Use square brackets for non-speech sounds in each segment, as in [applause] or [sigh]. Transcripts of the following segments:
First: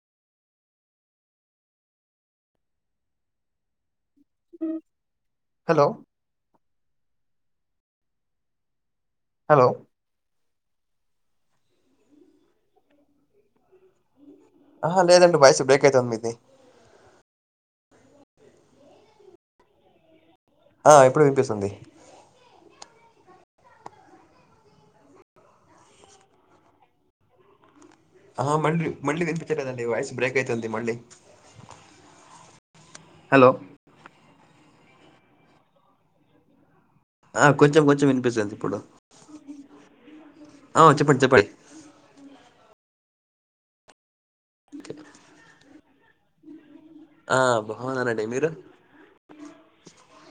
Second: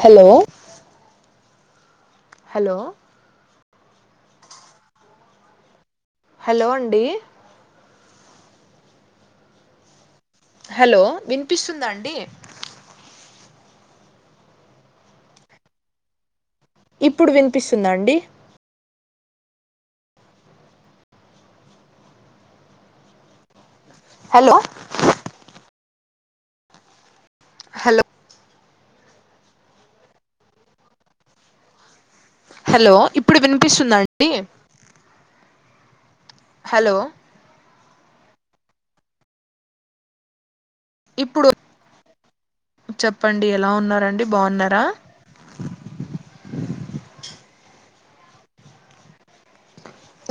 hello hello hello hello అండి hello hello వినిపిస్తుందా అండి ఆహ లేదండి వాయిస్ బ్రేక్ అయితాంది మీది ఇప్పుడు వినిపిస్తుందా అండి ఆ ఇప్పుడు వినిపిస్తుంది హలో హలో మళ్ళీ మళ్ళీ వినిపించలేదండి వాయిస్ బ్రేక్ అయితుంది మళ్ళీ హలో ఇప్పుడు హలో వినిపిస్తుందాఅండి హలో ఆ కొంచెం కొంచెం వినిపిస్తంది ఇప్పుడు ఆ చెప్పండి చెప్పండి ఇప్పుడు చెప్పండి ఎలా ఉన్నరండి బాగున్నారా ఆ బావున్నారండీ మీరు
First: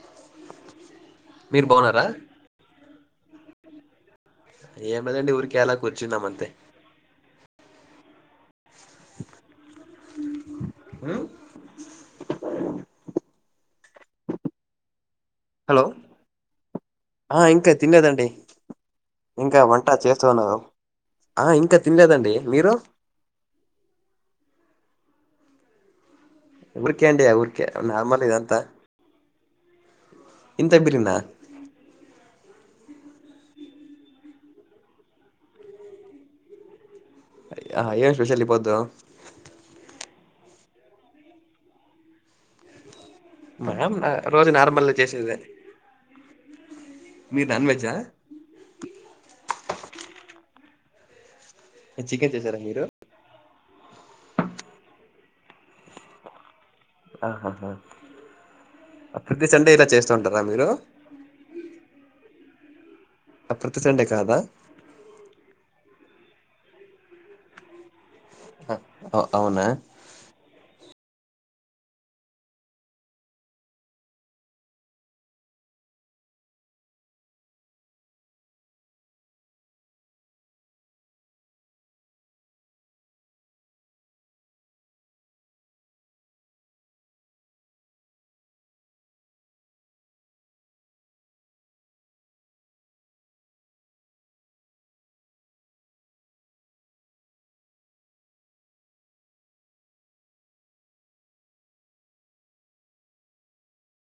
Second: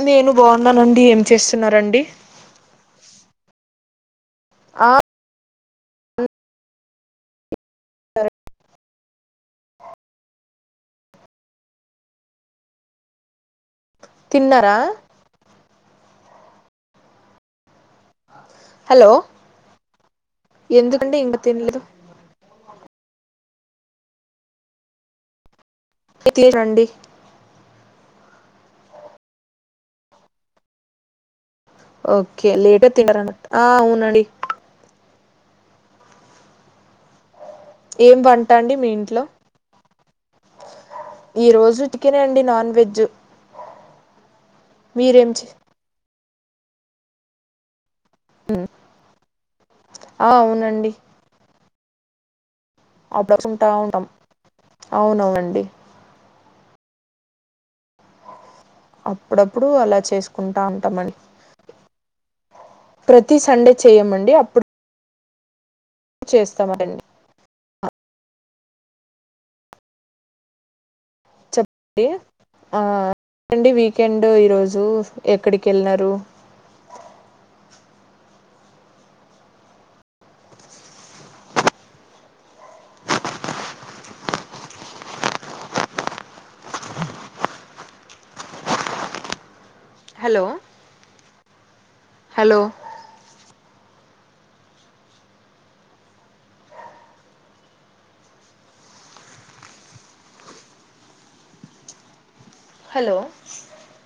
నేను బాగున్నానండి ఏం మీరు చేస్తున్నరండి బాగున్నారా ఆ ఏమ్లెండీ ఊరికే అలా కూర్చున్నాం అంతే ఉమ్, తిన్నారా హలో ఆ ఇంకా తిన్నేదండి హలో ఇంకా వంట చేస్తు ఉన్నాను ఎందుకండి ఆ ఇంకా తినలేదు తిన్లేదండి మీరు తినండి ఉర్కే అండియా ఉర్కె నార్మాల్ ఇద అంత ఇంతే బిలిందా ఓకే లేటే తిన్నరన్న ఆ అవునండి ఆ, ఏం స్పెషల్ ఈ వంట అండి పొద్దు మీ ఇంట్లో ఈ రోజు చికినే అండి నాన్ వెజ్ [unintelligible] ఆ రోజు నార్మల్ గా మీరేం చేసేదే చే మీ నాన్ వెజా ఉ అ అవునండి చికెన్ చేసారా మీరో [inaudible] ఉంటాం అవునవునండి ఆహాహా ప్రతి అప్పుడప్పుడు సండే ఇలా అలా చేస్తూంటారా చేసుకుంటా మీరు ఉంటామండి ప్రతి సండే ప్రతి చెయమండి కాదా అప్పుడు చేస్తామండి అ అ అవునా డి అ అండీ వీకెండ్ ఈరోజు ఎక్కడికెళ్ళినారు హలో హలో హలో